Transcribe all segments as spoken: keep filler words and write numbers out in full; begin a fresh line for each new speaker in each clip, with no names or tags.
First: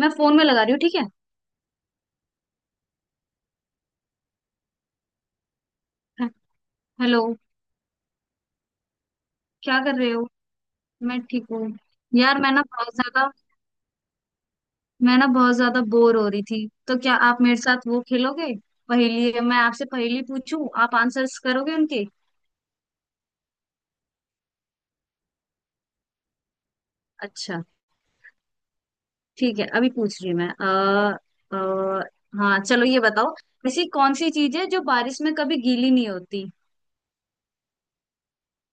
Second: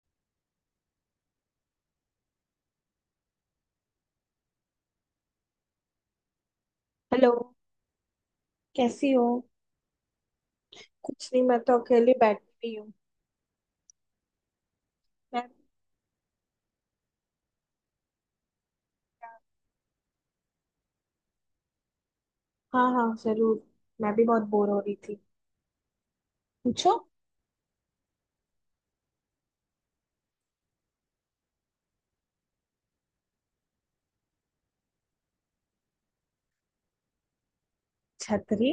मैं फोन में लगा रही हूँ। ठीक है। हे- हेलो।
हेलो। कैसी हो।
क्या कर रहे हो? मैं
कुछ नहीं,
ठीक
मैं
हूँ।
तो अकेली
यार मैं ना
बैठी हुई हूँ।
बहुत ज्यादा मैं ना
मैं?
बहुत ज्यादा बोर हो रही थी, तो क्या आप मेरे साथ वो खेलोगे? पहेली? मैं आपसे पहेली पूछूं आप आंसर्स करोगे उनके?
हाँ हाँ जरूर। मैं भी बहुत बोर हो रही थी। पूछो।
अच्छा, ठीक है, अभी पूछ रही हूँ मैं। आ, आ, हाँ चलो, ये बताओ, ऐसी कौन सी चीज है जो बारिश में कभी गीली नहीं होती?
छतरी।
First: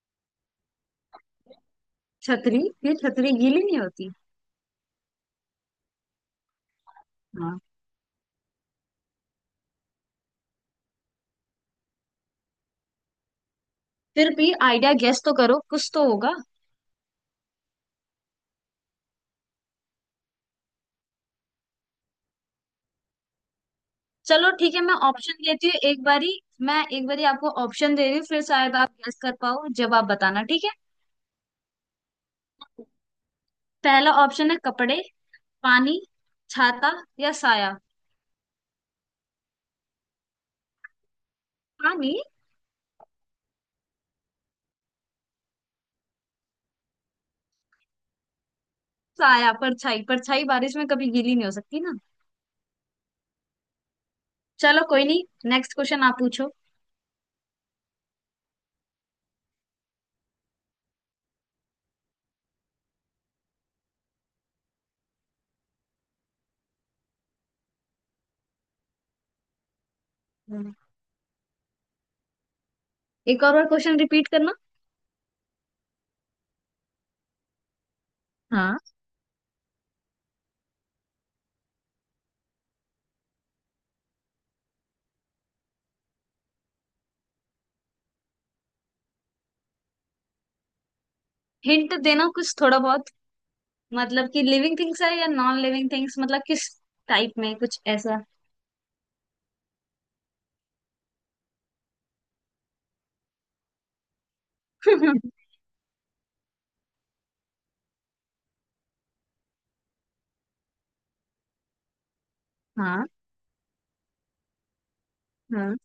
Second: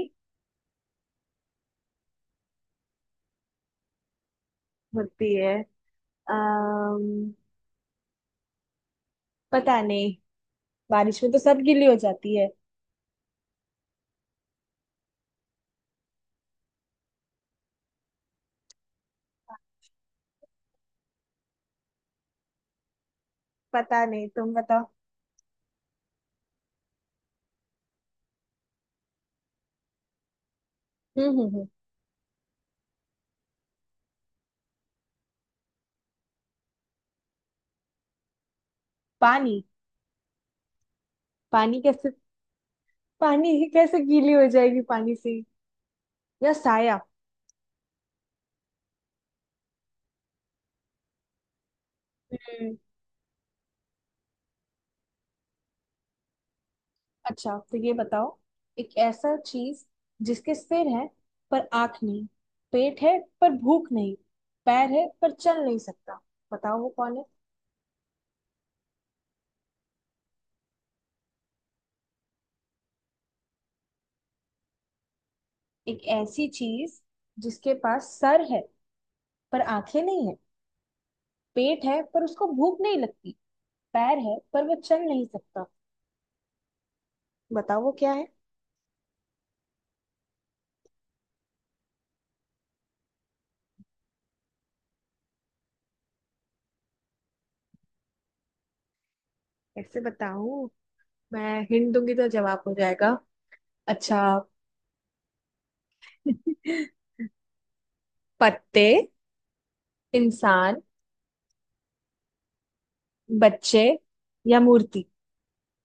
छतरी? ये छतरी गीली नहीं होती।
होती है। अम्म
हाँ।
पता नहीं, बारिश में तो सब गीली हो जाती है।
फिर भी आइडिया गेस तो करो, कुछ तो होगा।
पता नहीं,
चलो
तुम
ठीक है,
बताओ।
मैं ऑप्शन देती हूँ एक बारी। मैं एक बारी आपको ऑप्शन दे रही हूँ, फिर शायद आप गेस कर पाओ। जवाब बताना, ठीक है।
हम्म हम्म हम्म।
पहला ऑप्शन है कपड़े, पानी, छाता, या साया।
पानी। पानी कैसे?
पानी?
पानी कैसे गीली हो जाएगी पानी से? या साया?
साया, परछाई। परछाई बारिश में कभी गीली नहीं हो सकती ना। चलो कोई नहीं, नेक्स्ट क्वेश्चन आप पूछो।
अच्छा, तो ये बताओ, एक ऐसा चीज, जिसके सिर है पर आंख नहीं, पेट है पर भूख नहीं, पैर है पर चल नहीं सकता, बताओ वो कौन है।
हम्म। एक और बार क्वेश्चन रिपीट करना।
एक ऐसी चीज, जिसके पास सर है,
हाँ।
पर आंखें नहीं है, पेट है पर उसको भूख नहीं लगती, पैर है पर वो चल नहीं सकता, बताओ वो क्या है।
हिंट देना कुछ थोड़ा बहुत। मतलब कि लिविंग थिंग्स है या नॉन लिविंग थिंग्स, मतलब किस टाइप में, कुछ ऐसा।
ऐसे बताऊं? मैं हिंट दूंगी तो जवाब हो जाएगा। अच्छा। पत्ते, इंसान,
हाँ।
बच्चे या मूर्ति।
हाँ,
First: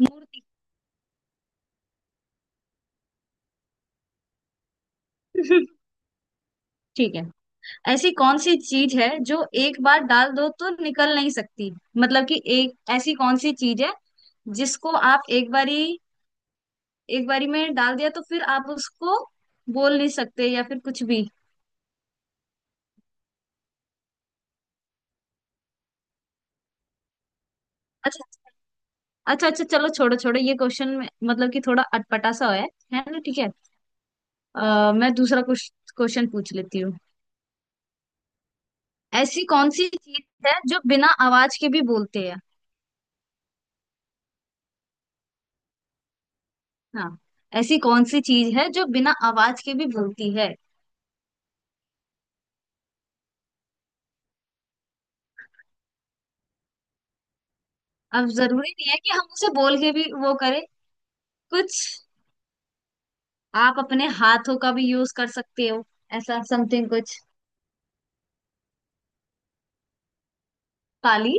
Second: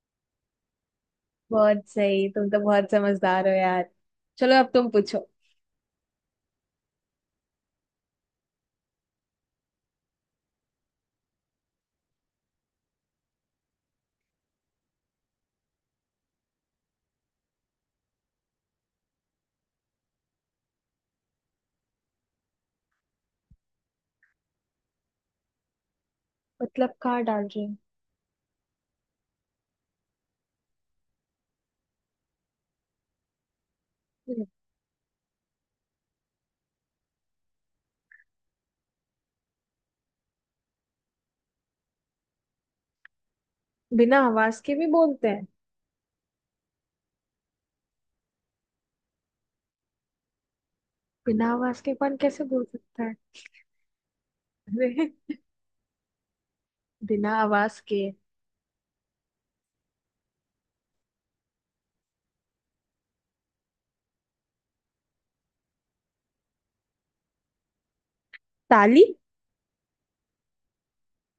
मूर्ति।
बहुत सही, तुम तो बहुत समझदार हो यार। चलो अब तुम पूछो।
ठीक है। ऐसी कौन सी चीज है जो एक बार डाल दो तो निकल नहीं सकती? मतलब कि एक ऐसी कौन सी चीज है जिसको आप एक बारी, एक बारी में डाल दिया तो फिर आप उसको बोल नहीं सकते या फिर कुछ भी।
मतलब कहाँ डाल रही हूँ?
अच्छा। अच्छा अच्छा, चलो छोड़ो छोड़ो, ये क्वेश्चन में मतलब कि थोड़ा अटपटा सा है है ना? ठीक है।
हम्म।
अ, मैं दूसरा क्वेश्चन पूछ लेती हूँ। ऐसी कौन सी चीज है जो बिना आवाज के भी बोलते हैं?
बिना आवाज के भी बोलते हैं?
हाँ, ऐसी कौन सी चीज है जो बिना आवाज के भी बोलती है?
बिना आवाज के कौन कैसे बोल सकता है? अरे, बिना आवाज के।
अब जरूरी नहीं है कि हम उसे बोल के भी वो करें कुछ। आप अपने हाथों का भी यूज कर सकते हो, ऐसा समथिंग कुछ।
ताली।
ताली?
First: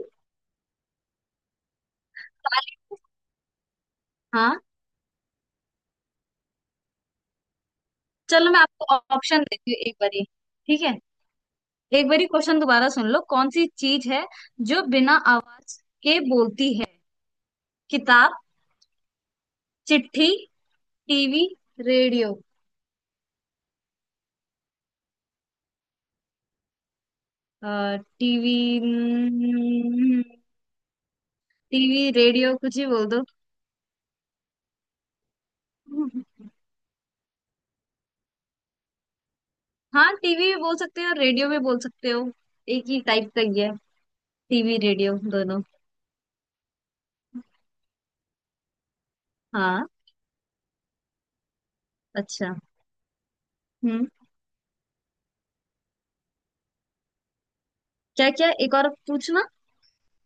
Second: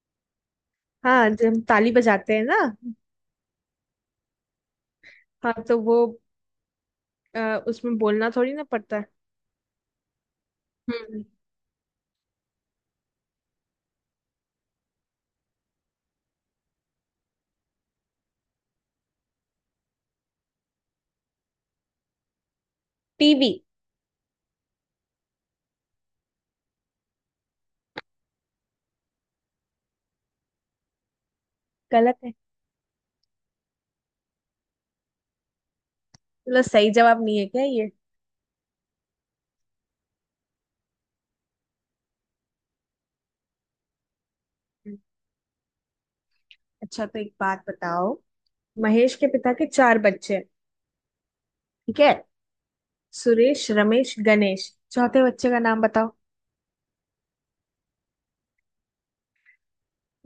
हाँ, जब हम ताली बजाते हैं ना।
ताली, हाँ।
हाँ तो वो, अ, उसमें बोलना
चलो
थोड़ी
मैं
ना
आपको
पड़ता है।
ऑप्शन देती हूँ एक बारी। ठीक है।
हम्म।
एक बारी क्वेश्चन दोबारा सुन लो, कौन सी चीज है जो बिना आवाज के बोलती है? किताब, चिट्ठी, टीवी, रेडियो।
टीवी।
टीवी? हम्म, टीवी
गलत है?
रेडियो कुछ ही बोल दो।
चलो सही जवाब नहीं है क्या ये।
हाँ, टीवी भी बोल सकते हो, रेडियो भी बोल सकते हो। एक ही टाइप का ही है टीवी
हम्म।
रेडियो दोनों।
अच्छा तो एक बात बताओ, महेश के पिता के
हाँ।
चार बच्चे हैं, ठीक है,
अच्छा।
सुरेश
हम्म।
रमेश गणेश, चौथे बच्चे का नाम बताओ।
क्या क्या, एक और पूछना?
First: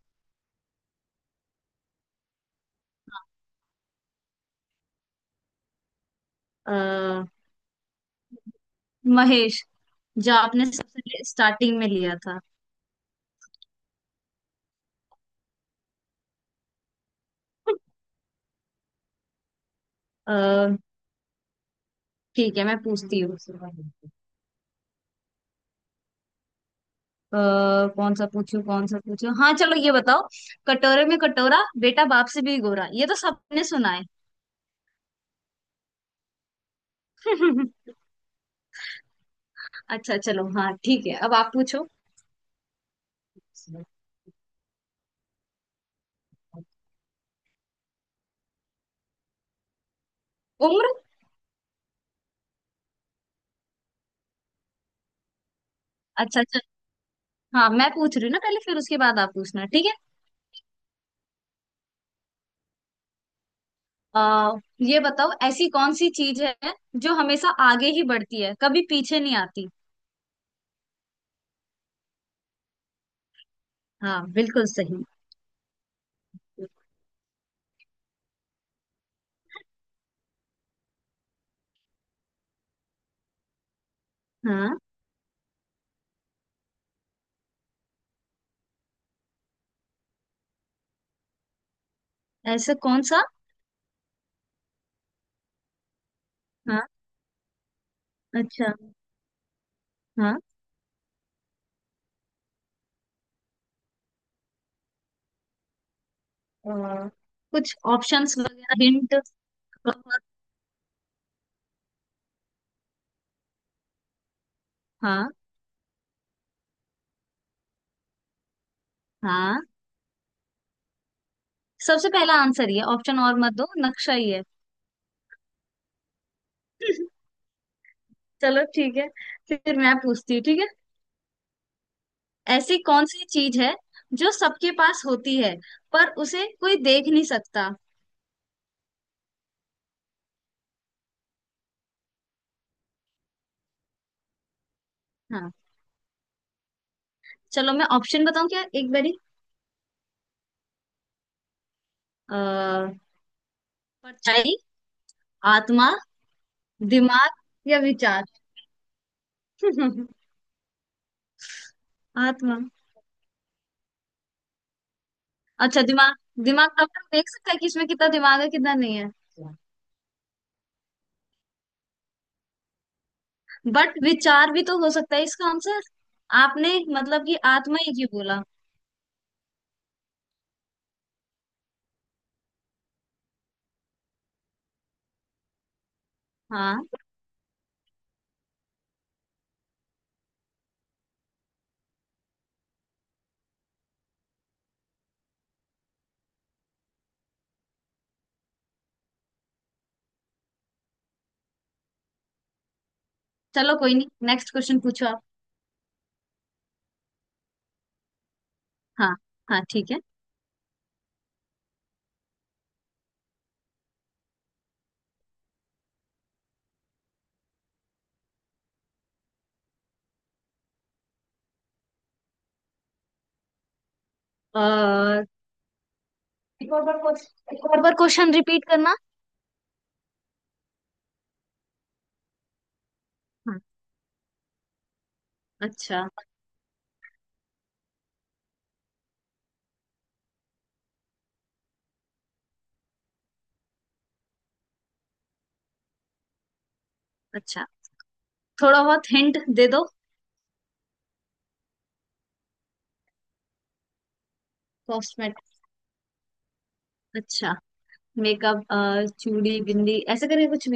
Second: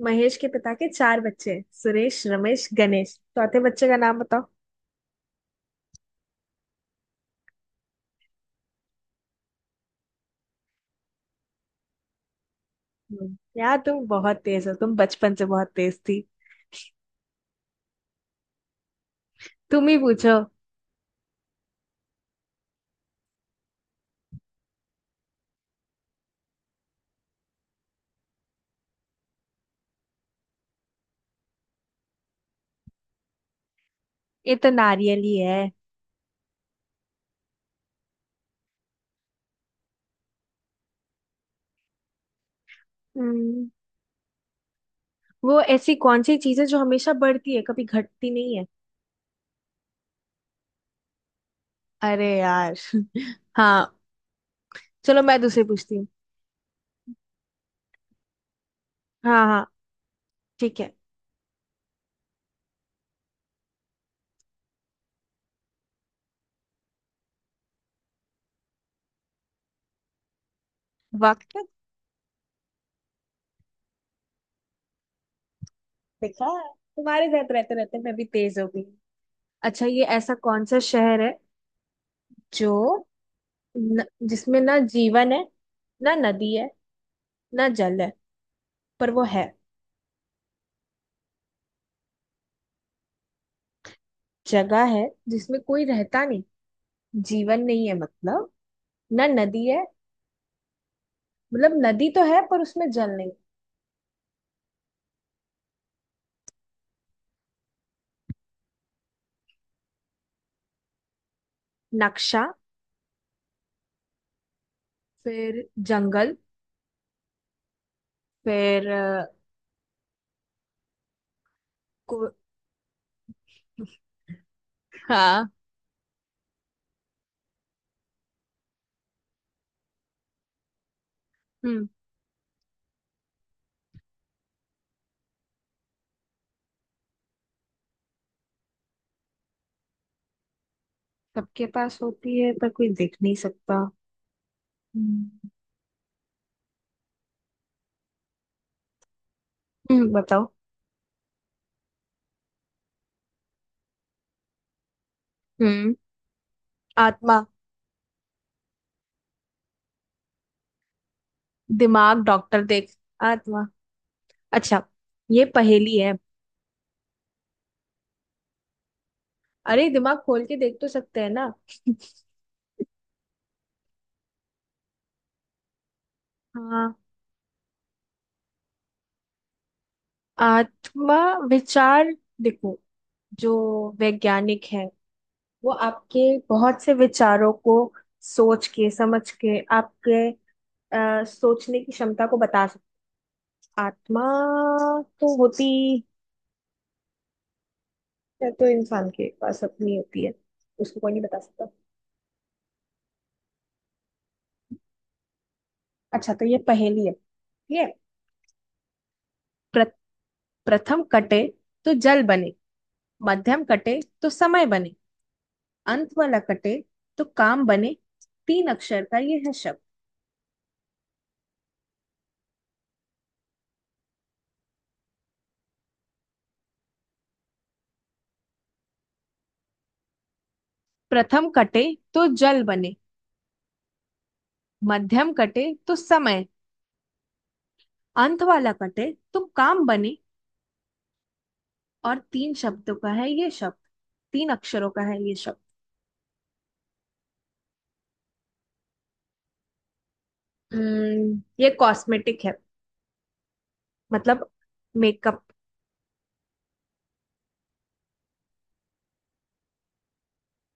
महेश के पिता के चार बच्चे हैं, सुरेश रमेश गणेश, चौथे बच्चे का नाम बताओ।
अ, महेश। जो आपने सबसे स्टार्टिंग में लिया था।
हम्म, यार तुम बहुत तेज हो, तुम बचपन से बहुत तेज थी। तुम ही पूछो।
अ, ठीक है, मैं पूछती हूँ। अ, कौन सा पूछूं कौन सा पूछूं हाँ चलो ये बताओ। कटोरे में कटोरा, बेटा बाप से भी गोरा। ये तो सबने सुना है।
ये तो नारियल ही है।
अच्छा, चलो हाँ ठीक है, अब आप पूछो।
हम्म, वो ऐसी कौन सी चीज है जो हमेशा बढ़ती है कभी घटती नहीं है।
उम्र।
अरे यार हाँ, चलो मैं दूसरी पूछती हूँ।
अच्छा अच्छा। हाँ मैं पूछ रही हूँ ना पहले, फिर उसके बाद आप
हाँ हाँ,
पूछना, ठीक है?
ठीक है।
आ, ये बताओ, ऐसी कौन सी चीज है जो हमेशा आगे ही बढ़ती है, कभी पीछे नहीं आती?
वक्त।
हाँ, बिल्कुल सही।
देखा, तुम्हारे साथ रहते रहते मैं भी तेज हो गई। अच्छा, ये ऐसा कौन सा शहर है जो, न, जिसमें ना
हाँ।
जीवन है, ना नदी है, ना जल है, पर वो है।
ऐसा कौन सा?
जगह है जिसमें कोई रहता नहीं।
हाँ।
जीवन नहीं है मतलब।
अच्छा।
ना नदी है।
हाँ।
मतलब नदी तो है पर उसमें जल नहीं।
आ, कुछ ऑप्शंस वगैरह, हिंट?
नक्शा।
हाँ।
फिर जंगल, फिर अ,
हाँ, सबसे
को।
पहला आंसर ये, ऑप्शन और मत दो, नक्शा ही है।
हाँ।
चलो ठीक है, फिर मैं पूछती हूँ, ठीक है।
हम्म।
ऐसी कौन सी चीज है जो सबके पास होती है पर उसे कोई देख नहीं सकता?
सबके पास होती है पर कोई देख नहीं सकता। हम्म।
हाँ। चलो मैं ऑप्शन बताऊं क्या एक
हम्म, बताओ।
बारी? परछाई, आत्मा,
हम्म।
दिमाग,
आत्मा।
या विचार?
दिमाग
आत्मा?
डॉक्टर देख। आत्मा। अच्छा, ये
अच्छा,
पहेली है।
दिमाग। दिमाग डॉक्टर देख सकता है कि इसमें कितना दिमाग है कितना नहीं है।
अरे, दिमाग खोल के देख तो सकते हैं ना।
बट विचार भी तो हो सकता है इसका आंसर। आपने
हाँ।
मतलब कि आत्मा ही क्यों बोला?
आत्मा, विचार। देखो, जो वैज्ञानिक है वो आपके बहुत
हाँ।
से विचारों को सोच के समझ के आपके अ, सोचने की क्षमता को बता सकते। आत्मा तो होती है, तो इंसान के पास अपनी होती है, उसको कोई नहीं बता सकता।
चलो कोई नहीं, नेक्स्ट क्वेश्चन पूछो आप।
अच्छा, तो ये पहेली है, ठीक है।
हाँ। हाँ,
प्र-
ठीक है।
प्रथम कटे तो जल बने, मध्यम कटे तो समय बने, अंत वाला कटे तो काम बने। तीन अक्षर का ये है शब्द।
और एक और बार क्वेश्चन, एक और बार क्वेश्चन रिपीट करना।
प्रथम कटे तो जल बने,
हाँ।
मध्यम कटे तो
अच्छा।
समय, अंत वाला कटे तुम काम बने। और तीन शब्दों का है ये शब्द, तीन अक्षरों का है ये शब्द।
अच्छा, थोड़ा बहुत हिंट दे दो।
हम्म, ये कॉस्मेटिक है मतलब, मेकअप।
कॉस्मेटिक? अच्छा, मेकअप। चूड़ी बिंदी ऐसे करके कुछ?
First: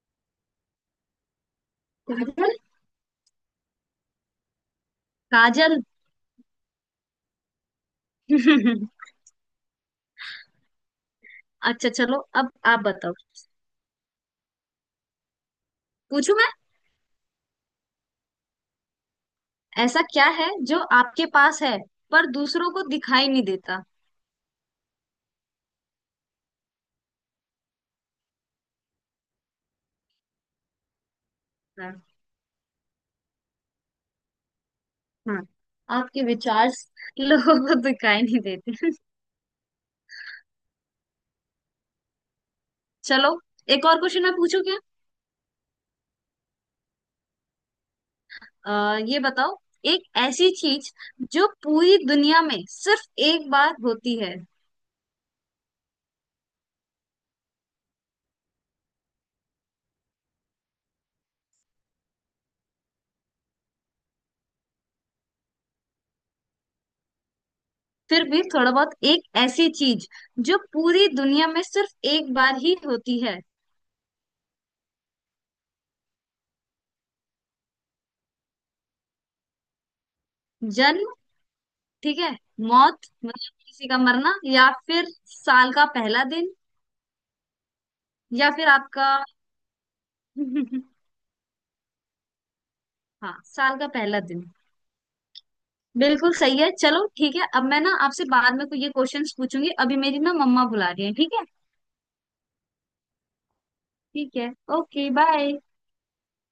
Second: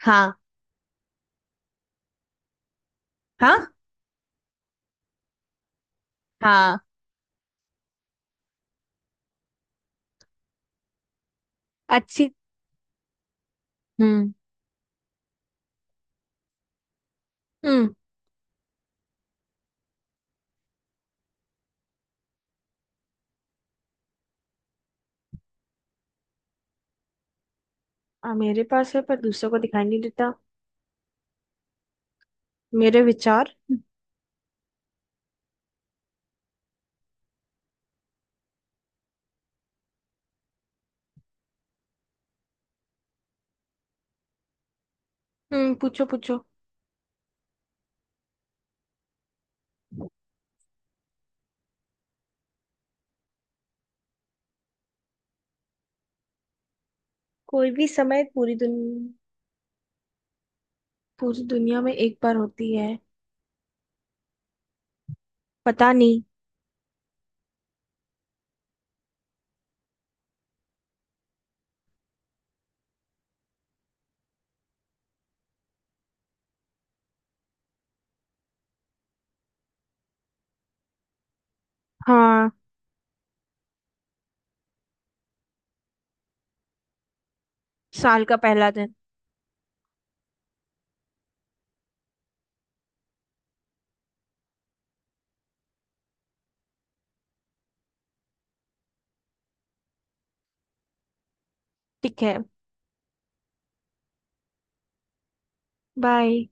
हाँ।
नहीं?
हाँ।
काजल।
हाँ।
अच्छा चलो,
अच्छी।
अब आप बताओ।
हम्म।
पूछू मैं?
हम्म।
ऐसा क्या है जो आपके पास है पर दूसरों को दिखाई नहीं देता?
आ, मेरे पास है पर दूसरों को दिखाई नहीं देता?
है?
मेरे विचार।
हाँ, आपके विचार। लोगों को दिखाई नहीं देते। चलो, एक और क्वेश्चन मैं पूछू क्या?
हम्म, पूछो पूछो।
आ, ये बताओ, एक ऐसी चीज जो पूरी दुनिया में सिर्फ एक बार होती है।
कोई भी समय? पूरी दुनिया, पूरी दुनिया में एक बार होती है? पता नहीं।
फिर भी थोड़ा बहुत, एक ऐसी चीज जो पूरी दुनिया में सिर्फ एक बार ही होती है। जन्म? ठीक है।
हाँ,
मौत, मतलब किसी का मरना, या फिर साल का पहला दिन,
साल का
या फिर
पहला दिन।
आपका। हाँ, साल का पहला दिन, बिल्कुल सही है। चलो ठीक है, अब मैं ना आपसे बाद में कोई ये क्वेश्चंस पूछूंगी, अभी मेरी ना मम्मा बुला रही है, ठीक है?
ठीक है।
ठीक है, ओके बाय।
बाय।